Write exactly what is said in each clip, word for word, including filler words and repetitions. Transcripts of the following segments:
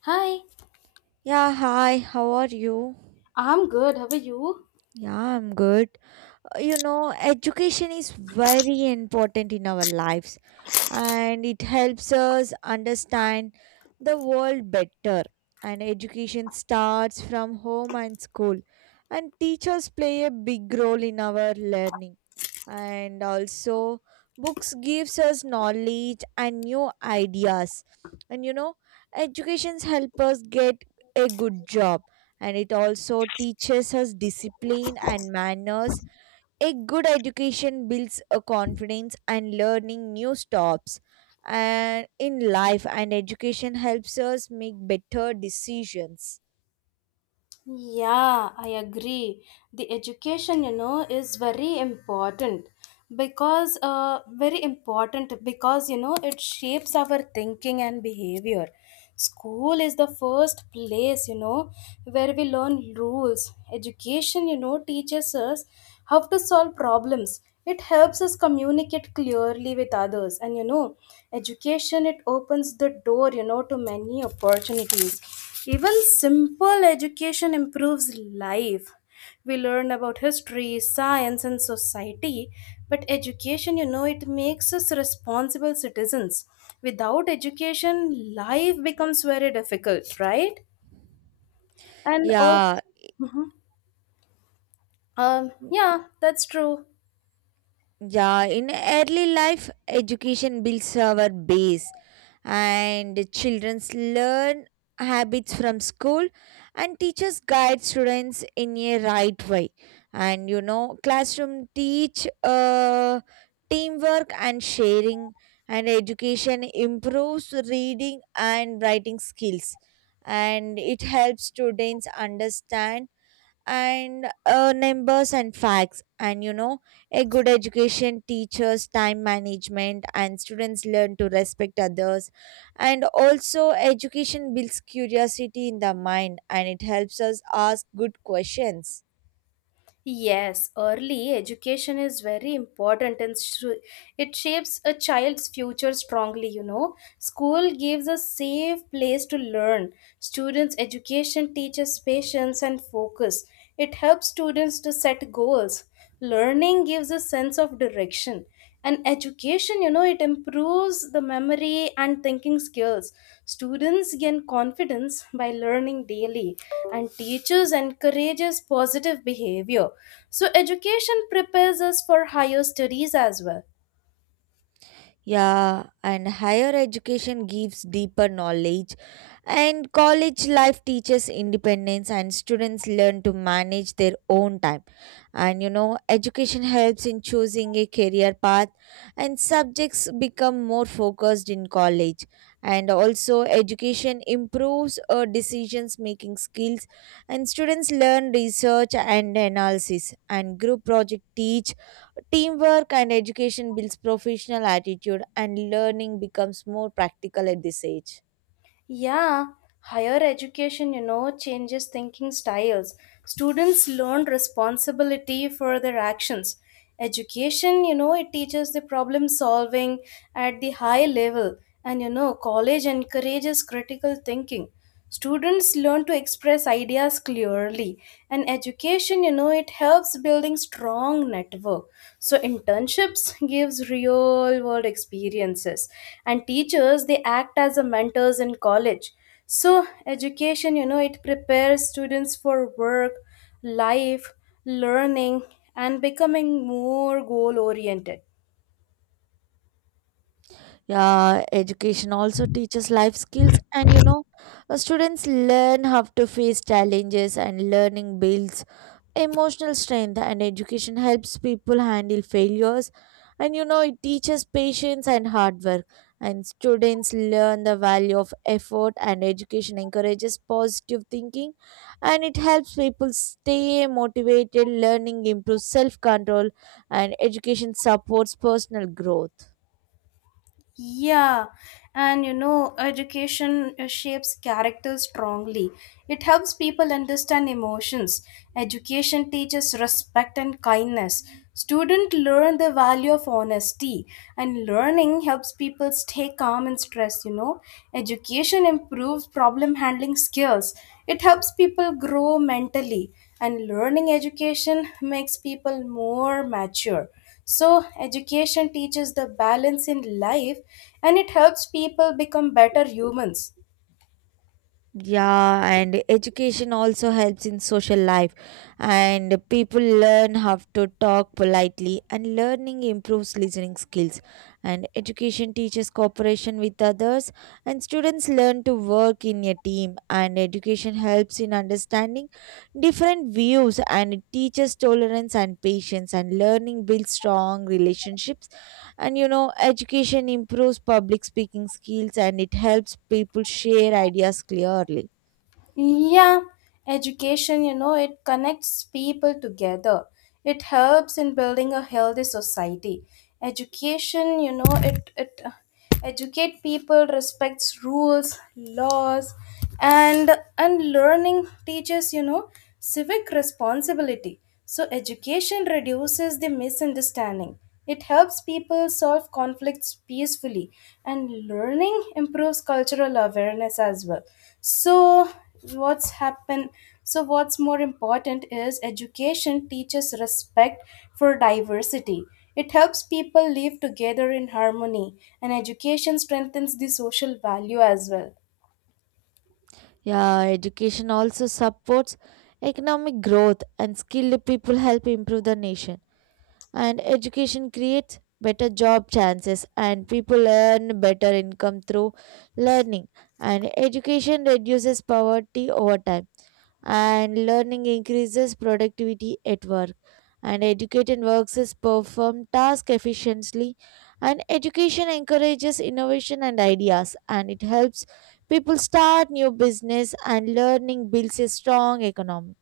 Hi, Yeah, hi, how are you? I'm good. How are you? Yeah, I'm good. Uh, You know, education is very important in our lives, and it helps us understand the world better. And education starts from home and school, and teachers play a big role in our learning, and also books gives us knowledge and new ideas, and you know educations help us get a good job, and it also teaches us discipline and manners. A good education builds a confidence and learning new stops and in life, and education helps us make better decisions. Yeah, I agree. The education, you know, is very important because uh, very important because you know it shapes our thinking and behavior. School is the first place, you know, where we learn rules. Education, you know, teaches us how to solve problems. It helps us communicate clearly with others, and you know, education it opens the door, you know, to many opportunities. Even simple education improves life. We learn about history, science, and society, but education, you know, it makes us responsible citizens. Without education, life becomes very difficult, right? And also, Yeah um, yeah, that's true. yeah in early life education builds our base and children learn habits from school and teachers guide students in a right way and you know classroom teach uh, teamwork and sharing, and education improves reading and writing skills, and it helps students understand and uh, numbers and facts. And you know a good education teaches time management, and students learn to respect others. And also education builds curiosity in the mind, and it helps us ask good questions. Yes, early education is very important and sh- it shapes a child's future strongly, you know. School gives a safe place to learn. Students' education teaches patience and focus. It helps students to set goals. Learning gives a sense of direction, and education you know it improves the memory and thinking skills. Students gain confidence by learning daily, and teachers encourages positive behavior. So education prepares us for higher studies as well. Yeah, and higher education gives deeper knowledge, and college life teaches independence, and students learn to manage their own time. And you know, education helps in choosing a career path, and subjects become more focused in college. And also, education improves uh, decisions making skills, and students learn research and analysis, and group project teach teamwork, and education builds professional attitude, and learning becomes more practical at this age. Yeah, higher education, you know, changes thinking styles. Students learn responsibility for their actions. Education, you know, it teaches the problem solving at the high level. And, you know, college encourages critical thinking. Students learn to express ideas clearly, and education, you know, it helps building strong network. So internships gives real world experiences, and teachers they act as a mentors in college. So education, you know, it prepares students for work, life, learning, and becoming more goal oriented. Yeah, education also teaches life skills, and you know, uh, students learn how to face challenges, and learning builds emotional strength, and education helps people handle failures. And you know, it teaches patience and hard work, and students learn the value of effort, and education encourages positive thinking, and it helps people stay motivated. Learning improves self control, and education supports personal growth. Yeah, and you know, education uh, shapes character strongly. It helps people understand emotions. Education teaches respect and kindness. Students learn the value of honesty, and learning helps people stay calm in stress. You know, education improves problem handling skills. It helps people grow mentally, and learning education makes people more mature. So, education teaches the balance in life, and it helps people become better humans. Yeah, and education also helps in social life, and people learn how to talk politely, and learning improves listening skills. And education teaches cooperation with others, and students learn to work in a team. And education helps in understanding different views, and it teaches tolerance and patience. And learning builds strong relationships. And you know, education improves public speaking skills, and it helps people share ideas clearly. Yeah, education, you know, it connects people together. It helps in building a healthy society. Education, you know, it, it uh, educate people respects rules, laws, and and learning teaches, you know, civic responsibility. So, education reduces the misunderstanding. It helps people solve conflicts peacefully, and learning improves cultural awareness as well. So, what's happened? So, what's more important is education teaches respect for diversity. It helps people live together in harmony, and education strengthens the social value as well. Yeah, education also supports economic growth, and skilled people help improve the nation. And education creates better job chances, and people earn better income through learning. And education reduces poverty over time, and learning increases productivity at work, and educated workers perform tasks efficiently, and education encourages innovation and ideas, and it helps people start new business, and learning builds a strong economy.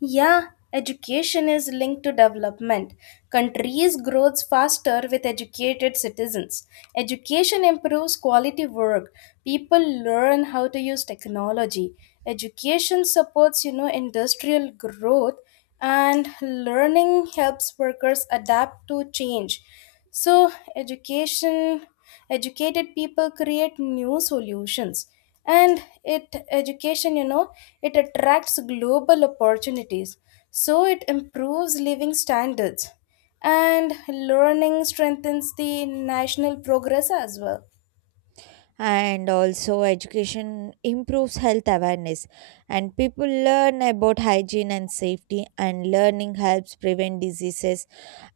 Yeah, education is linked to development. Countries grows faster with educated citizens. Education improves quality work. People learn how to use technology. Education supports, you know, industrial growth, and learning helps workers adapt to change. So education educated people create new solutions, and it education you know it attracts global opportunities. So it improves living standards, and learning strengthens the national progress as well. And also education improves health awareness, and people learn about hygiene and safety, and learning helps prevent diseases,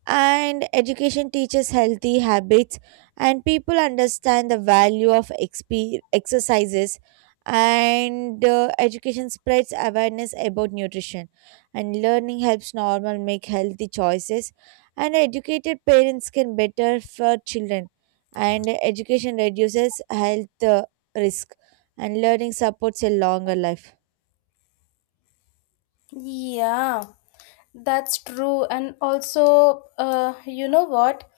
and education teaches healthy habits, and people understand the value of exp- exercises, and uh, education spreads awareness about nutrition, and learning helps normal make healthy choices, and educated parents can better for children, and education reduces health uh, risk, and learning supports a longer life. Yeah, that's true. And also, uh, you know what?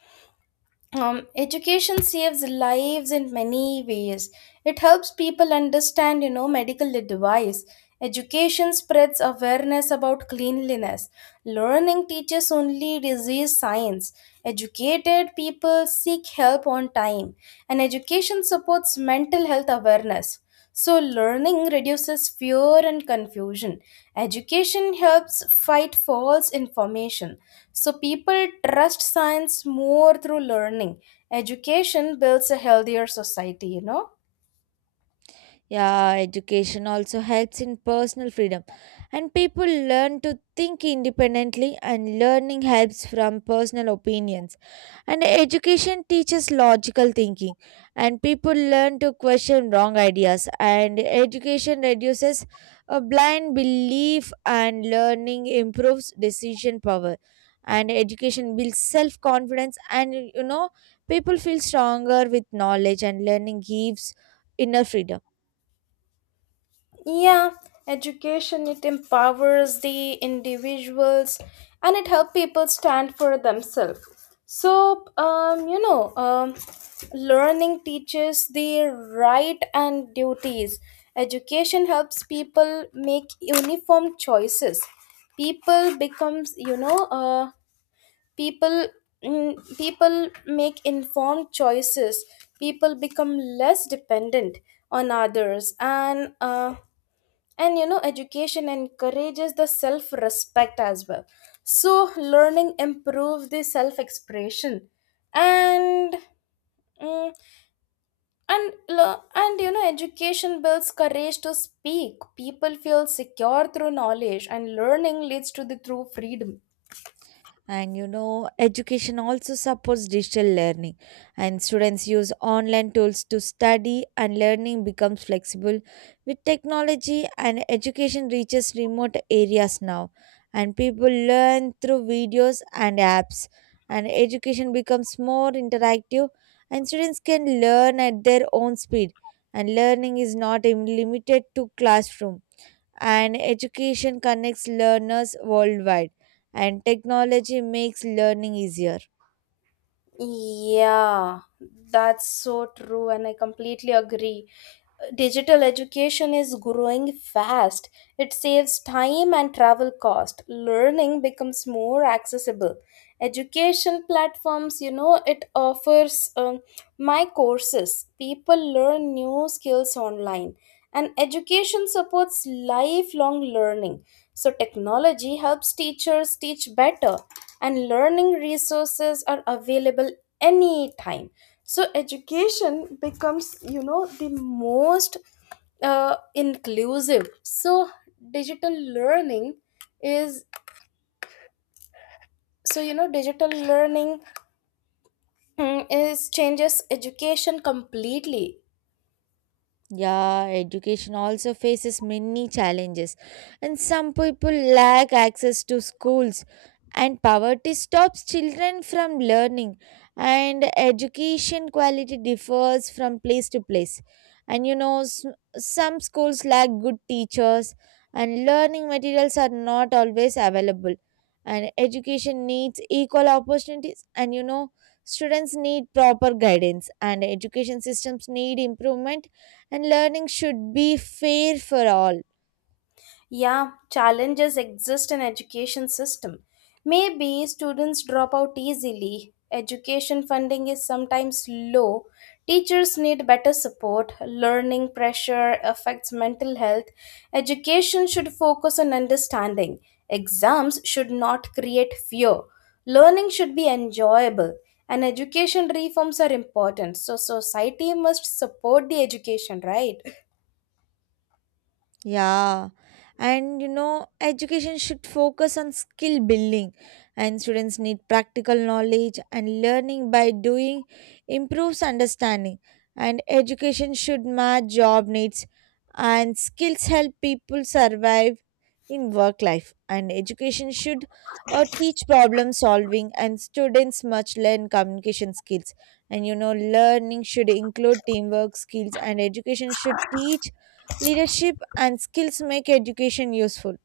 Um, education saves lives in many ways. It helps people understand, you know, medical advice. Education spreads awareness about cleanliness. Learning teaches only disease science. Educated people seek help on time. And education supports mental health awareness. So, learning reduces fear and confusion. Education helps fight false information. So, people trust science more through learning. Education builds a healthier society, you know. Yeah, education also helps in personal freedom, and people learn to think independently, and learning helps from personal opinions. And education teaches logical thinking, and people learn to question wrong ideas, and education reduces a blind belief, and learning improves decision power. And education builds self confidence, and you know, people feel stronger with knowledge, and learning gives inner freedom. Yeah, education it empowers the individuals, and it helps people stand for themselves. So, um, you know, um, learning teaches the right and duties. Education helps people make uniform choices. People becomes, you know, uh, people mm, people make informed choices. People become less dependent on others and uh, and you know education encourages the self respect as well. So learning improves the self expression, and mm, and lo- and you know education builds courage to speak. People feel secure through knowledge, and learning leads to the true freedom. And you know, education also supports digital learning, and students use online tools to study, and learning becomes flexible with technology, and education reaches remote areas now, and people learn through videos and apps, and education becomes more interactive, and students can learn at their own speed, and learning is not im- limited to classroom, and education connects learners worldwide, and technology makes learning easier. Yeah, that's so true, and I completely agree. Digital education is growing fast. It saves time and travel cost. Learning becomes more accessible. Education platforms, you know, it offers um, my courses. People learn new skills online. And education supports lifelong learning. So, technology helps teachers teach better, and learning resources are available anytime. So, education becomes, you know, the most uh, inclusive. So, digital learning is, so, you know, digital learning mm, is changes education completely. Yeah, education also faces many challenges, and some people lack access to schools, and poverty stops children from learning, and education quality differs from place to place. And you know, s- some schools lack good teachers, and learning materials are not always available. And education needs equal opportunities, and you know, students need proper guidance, and education systems need improvement, and learning should be fair for all. Yeah, challenges exist in education system. Maybe students drop out easily. Education funding is sometimes low. Teachers need better support. Learning pressure affects mental health. Education should focus on understanding. Exams should not create fear. Learning should be enjoyable. And education reforms are important. So society must support the education, right? Yeah, and you know, education should focus on skill building, and students need practical knowledge, and learning by doing improves understanding. And education should match job needs, and skills help people survive in work life. And education should uh, teach problem solving, and students must learn communication skills. And you know, learning should include teamwork skills, and education should teach leadership, and skills make education useful.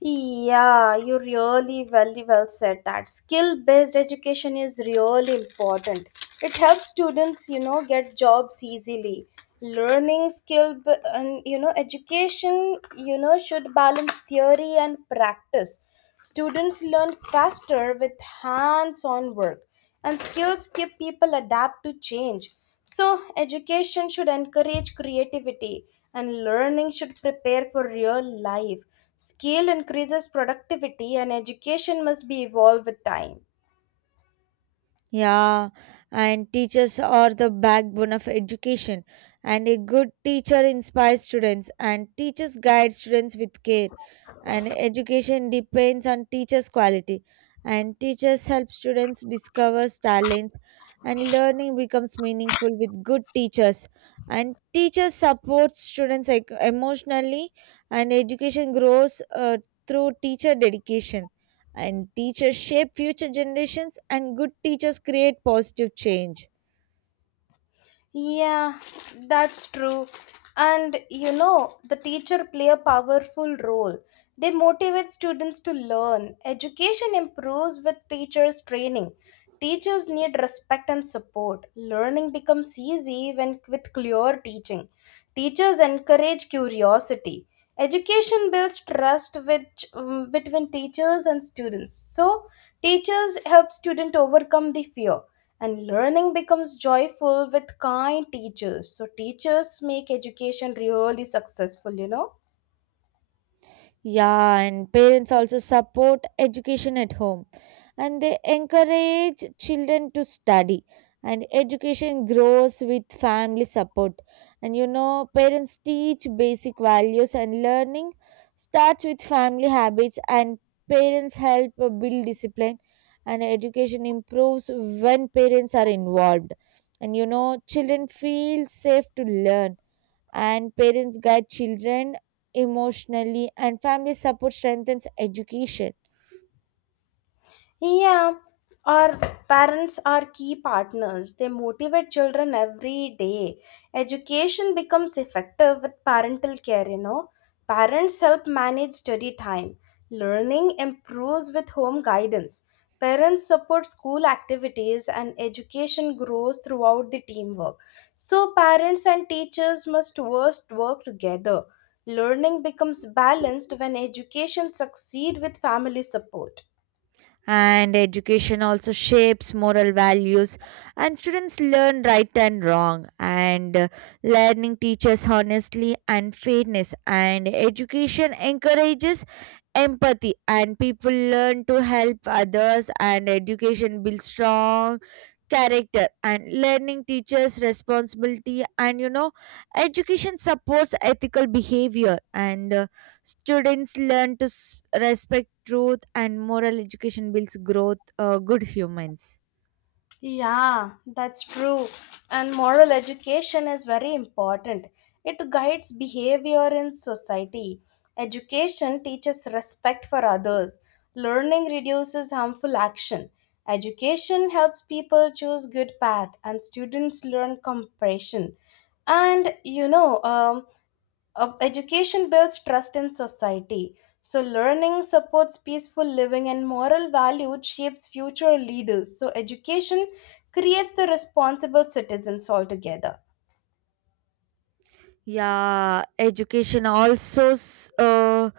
Yeah, you really very well said that. Skill-based education is really important. It helps students, you know, get jobs easily. Learning skill b- and you know education, you know, should balance theory and practice. Students learn faster with hands on work, and skills keep people adapt to change. So, education should encourage creativity, and learning should prepare for real life. Skill increases productivity, and education must be evolved with time. Yeah, and teachers are the backbone of education. And a good teacher inspires students, and teachers guide students with care. And education depends on teachers' quality. And teachers help students discover talents, and learning becomes meaningful with good teachers. And teachers support students like, emotionally, and education grows uh, through teacher dedication, and teachers shape future generations, and good teachers create positive change. Yeah, that's true. And you know, the teacher play a powerful role. They motivate students to learn. Education improves with teachers' training. Teachers need respect and support. Learning becomes easy when with clear teaching. Teachers encourage curiosity. Education builds trust which, um, between teachers and students. So, teachers help students overcome the fear, and learning becomes joyful with kind teachers. So, teachers make education really successful, you know. Yeah, and parents also support education at home, and they encourage children to study, and education grows with family support. And you know, parents teach basic values, and learning starts with family habits, and parents help uh, build discipline, and education improves when parents are involved. And you know, children feel safe to learn, and parents guide children emotionally, and family support strengthens education. Yeah, our parents are key partners. They motivate children every day. Education becomes effective with parental care, you know. Parents help manage study time. Learning improves with home guidance. Parents support school activities, and education grows throughout the teamwork. So, parents and teachers must worst work together. Learning becomes balanced when education succeed with family support. And education also shapes moral values, and students learn right and wrong, and uh, learning teaches honestly and fairness, and education encourages empathy, and people learn to help others, and education builds strong character, and learning teachers responsibility. And you know, education supports ethical behavior, and uh, students learn to s- respect truth, and moral education builds growth uh, good humans. Yeah, that's true. And moral education is very important. It guides behavior in society. Education teaches respect for others. Learning reduces harmful action. Education helps people choose good path, and students learn compassion. And you know, um, uh, education builds trust in society. So, learning supports peaceful living, and moral value shapes future leaders. So, education creates the responsible citizens altogether. Yeah, education also s- uh,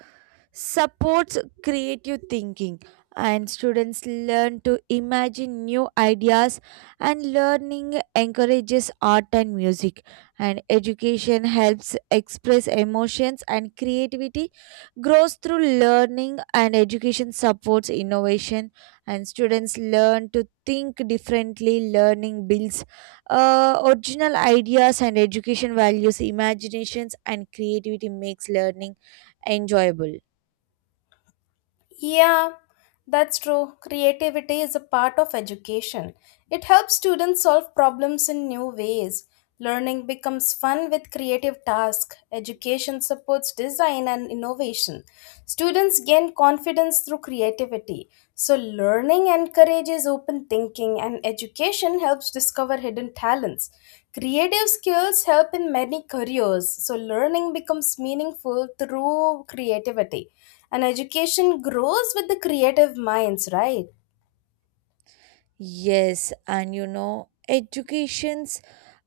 supports creative thinking, and students learn to imagine new ideas, and learning encourages art and music, and education helps express emotions, and creativity grows through learning, and education supports innovation, and students learn to think differently. Learning builds uh, original ideas, and education values imaginations, and creativity makes learning enjoyable. Yeah, that's true. Creativity is a part of education. It helps students solve problems in new ways. Learning becomes fun with creative tasks. Education supports design and innovation. Students gain confidence through creativity. So, learning encourages open thinking, and education helps discover hidden talents. Creative skills help in many careers, so, learning becomes meaningful through creativity. And education grows with the creative minds, right? Yes, and you know, educations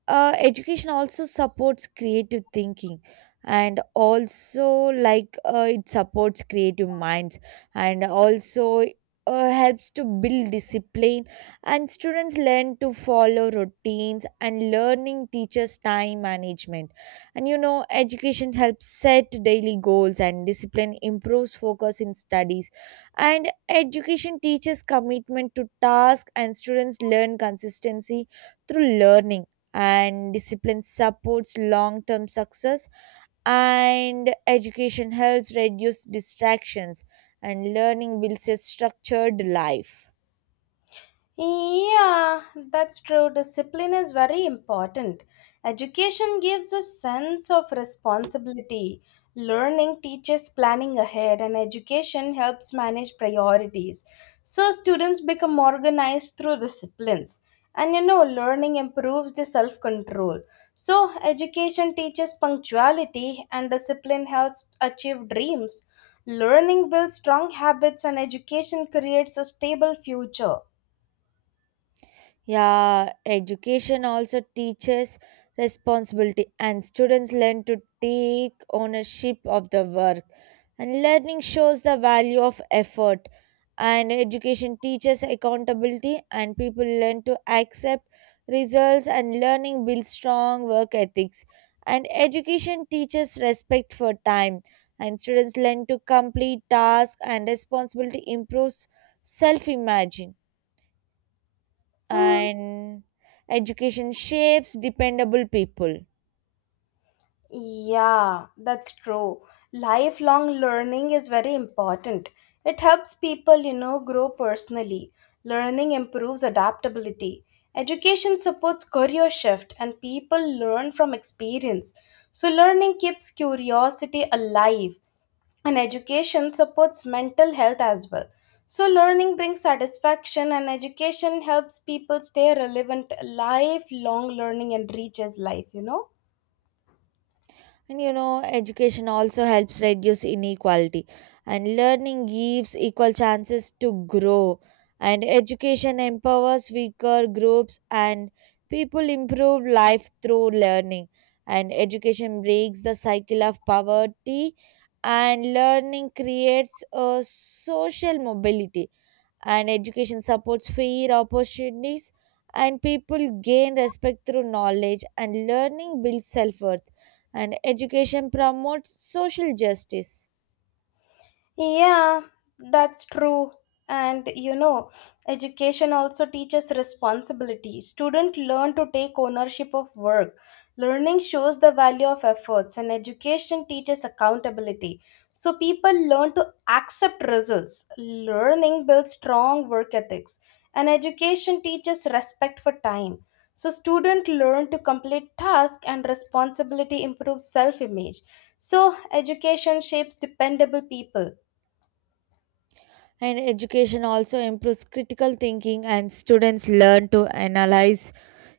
uh, education also supports creative thinking, and also like uh, it supports creative minds, and also uh, helps to build discipline, and students learn to follow routines, and learning teaches time management. And you know, education helps set daily goals, and discipline improves focus in studies, and education teaches commitment to task, and students learn consistency through learning, and discipline supports long term success, and education helps reduce distractions, and learning builds a structured life. Yeah, that's true. Discipline is very important. Education gives a sense of responsibility. Learning teaches planning ahead, and education helps manage priorities. So, students become organized through disciplines. And you know, learning improves the self control. So, education teaches punctuality, and discipline helps achieve dreams. Learning builds strong habits, and education creates a stable future. Yeah, education also teaches responsibility, and students learn to take ownership of the work. And learning shows the value of effort, and education teaches accountability, and people learn to accept results, and learning builds strong work ethics. And education teaches respect for time, and students learn to complete tasks, and responsibility improves self imagine. Hmm. And education shapes dependable people. Yeah, that's true. Lifelong learning is very important. It helps people, you know, grow personally. Learning improves adaptability. Education supports career shift, and people learn from experience. So learning keeps curiosity alive, and education supports mental health as well. So learning brings satisfaction, and education helps people stay relevant. Lifelong learning enriches life, you know. And you know, education also helps reduce inequality, and learning gives equal chances to grow, and education empowers weaker groups, and people improve life through learning, and education breaks the cycle of poverty, and learning creates a social mobility, and education supports fair opportunities, and people gain respect through knowledge, and learning builds self-worth, and education promotes social justice. Yeah, that's true. And you know, education also teaches responsibility. Students learn to take ownership of work. Learning shows the value of efforts, and education teaches accountability. So people learn to accept results. Learning builds strong work ethics, and education teaches respect for time. So students learn to complete tasks, and responsibility improves self image. So education shapes dependable people. And education also improves critical thinking, and students learn to analyze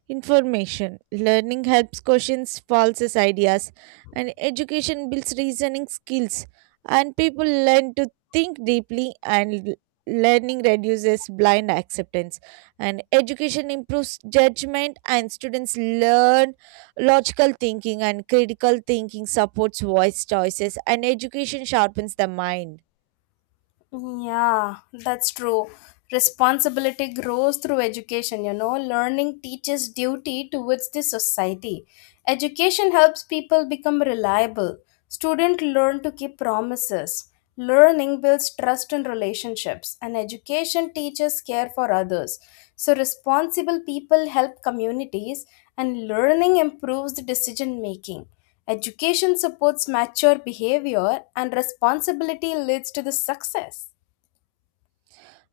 information. Learning helps questions false ideas, and education builds reasoning skills. And people learn to think deeply, and l- learning reduces blind acceptance. And education improves judgment, and students learn logical thinking, and critical thinking supports voice choices, and education sharpens the mind. Yeah, that's true. Responsibility grows through education, you know. Learning teaches duty towards the society. Education helps people become reliable. Students learn to keep promises. Learning builds trust in relationships, and education teaches care for others. So, responsible people help communities, and learning improves the decision making. Education supports mature behavior, and responsibility leads to the success.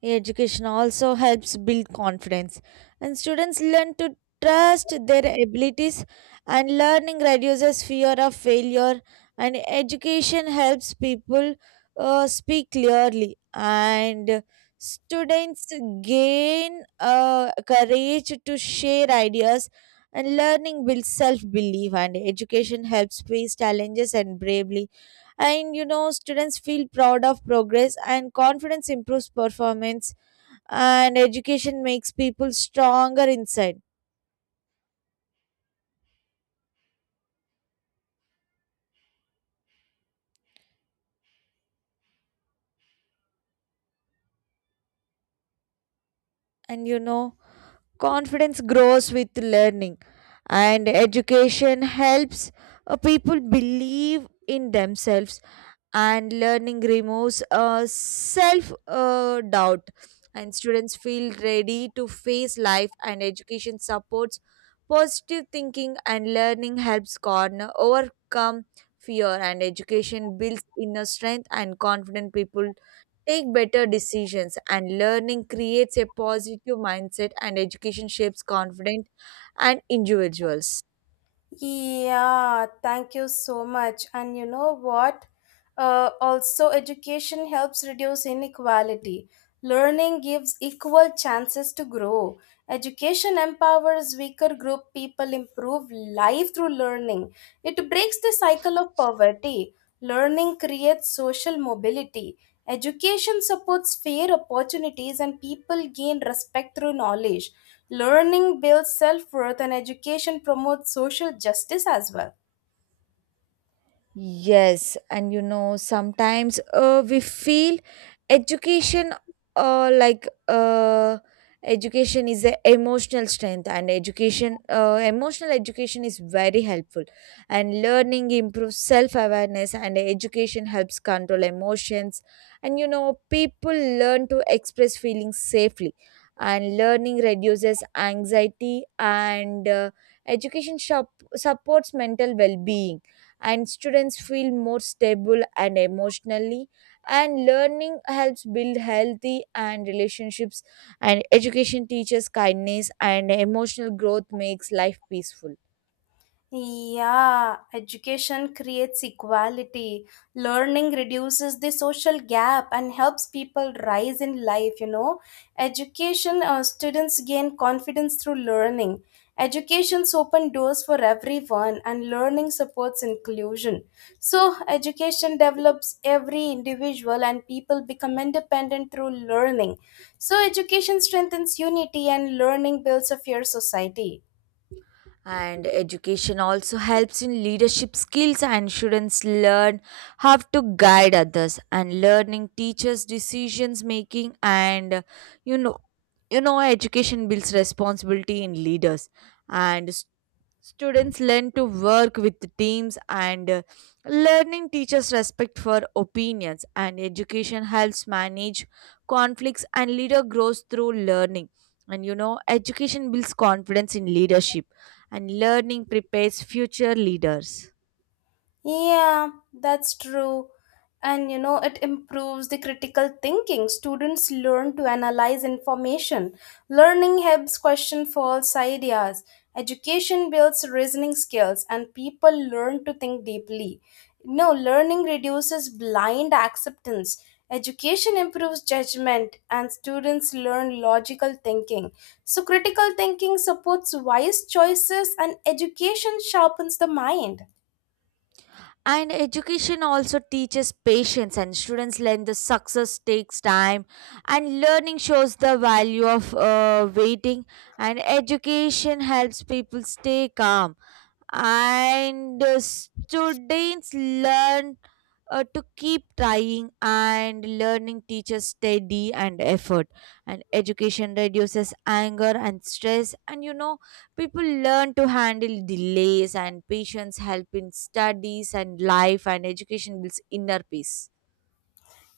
Education also helps build confidence, and students learn to trust their abilities, and learning reduces fear of failure, and education helps people uh, speak clearly, and students gain uh, courage to share ideas, and learning builds self belief, and education helps face challenges and bravely. And you know, students feel proud of progress, and confidence improves performance, and education makes people stronger inside. And you know, confidence grows with learning, and education helps uh, people believe in themselves, and learning removes uh, self uh, doubt, and students feel ready to face life, and education supports positive thinking, and learning helps corner overcome fear, and education builds inner strength, and confident people take better decisions, and learning creates a positive mindset, and education shapes confident and individuals. Yeah, thank you so much. And you know what? Uh, also, education helps reduce inequality. Learning gives equal chances to grow. Education empowers weaker group people improve life through learning. It breaks the cycle of poverty. Learning creates social mobility. Education supports fair opportunities, and people gain respect through knowledge. Learning builds self worth, and education promotes social justice as well. Yes, and you know, sometimes uh, we feel education uh, like uh, education is a emotional strength, and education uh, emotional education is very helpful, and learning improves self-awareness, and education helps control emotions. And you know, people learn to express feelings safely, and learning reduces anxiety, and uh, education shop- supports mental well-being, and students feel more stable and emotionally, and learning helps build healthy and relationships, and education teaches kindness, and emotional growth makes life peaceful. Yeah, education creates equality. Learning reduces the social gap and helps people rise in life, you know. Education, uh, students gain confidence through learning. Education's open doors for everyone, and learning supports inclusion. So, education develops every individual, and people become independent through learning. So, education strengthens unity, and learning builds a fair society. And education also helps in leadership skills, and students learn how to guide others, and learning teaches decisions making. And you know you know education builds responsibility in leaders, and s- students learn to work with the teams, and uh, learning teaches respect for opinions, and education helps manage conflicts, and leader grows through learning. And you know, education builds confidence in leadership, and learning prepares future leaders. Yeah, that's true. And you know, it improves the critical thinking. Students learn to analyze information. Learning helps question false ideas. Education builds reasoning skills, and people learn to think deeply. No, learning reduces blind acceptance. Education improves judgment, and students learn logical thinking. So, critical thinking supports wise choices, and education sharpens the mind. And education also teaches patience, and students learn the success takes time, and learning shows the value of uh, waiting. And education helps people stay calm, and uh, students learn uh, to keep trying, and learning teaches steady and effort, and education reduces anger and stress. And you know, people learn to handle delays, and patience help in studies and life, and education builds inner peace.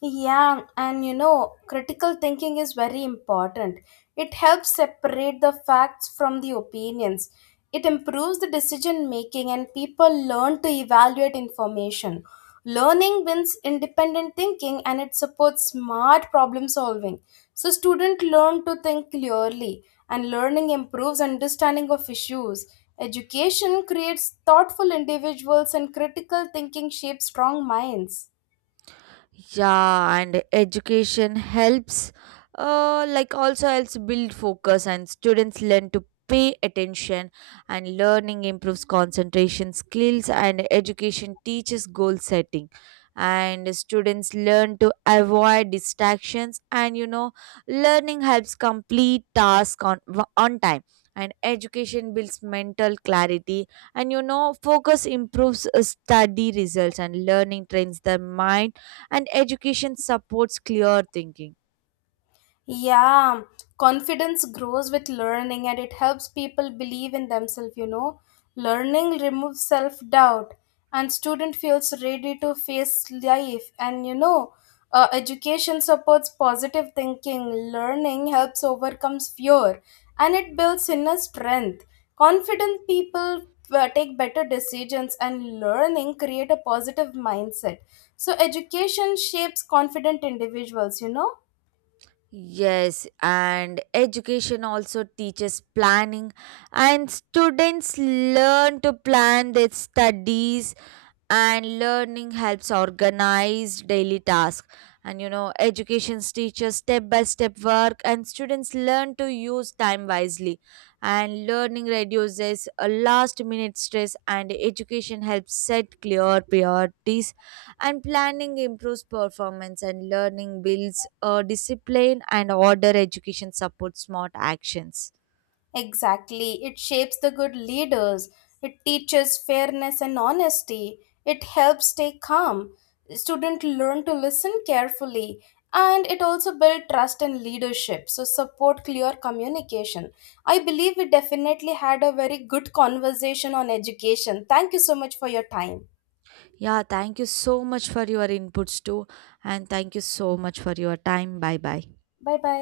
Yeah, and you know, critical thinking is very important. It helps separate the facts from the opinions. It improves the decision making, and people learn to evaluate information. Learning wins independent thinking, and it supports smart problem solving. So, students learn to think clearly, and learning improves understanding of issues. Education creates thoughtful individuals, and critical thinking shapes strong minds. Yeah, and education helps, uh, like also helps build focus, and students learn to pay attention, and learning improves concentration skills, and education teaches goal setting, and students learn to avoid distractions. And you know, learning helps complete task on on time. And education builds mental clarity, and you know, focus improves uh, study results, and learning trains the mind, and education supports clear thinking. Yeah, confidence grows with learning, and it helps people believe in themselves, you know. Learning removes self doubt, and student feels ready to face life, and you know uh, education supports positive thinking. Learning helps overcome fear, and it builds inner strength. Confident people uh, take better decisions, and learning create a positive mindset. So education shapes confident individuals you know Yes, and education also teaches planning, and students learn to plan their studies, and learning helps organize daily tasks. And you know, education teaches step by step work, and students learn to use time wisely, and learning reduces a last minute stress, and education helps set clear priorities, and planning improves performance, and learning builds a discipline and order, education supports smart actions. Exactly. It shapes the good leaders. It teaches fairness and honesty. It helps stay calm. Students learn to listen carefully. And it also builds trust and leadership. So support clear communication. I believe we definitely had a very good conversation on education. Thank you so much for your time. Yeah, thank you so much for your inputs too. And thank you so much for your time. Bye bye. Bye bye.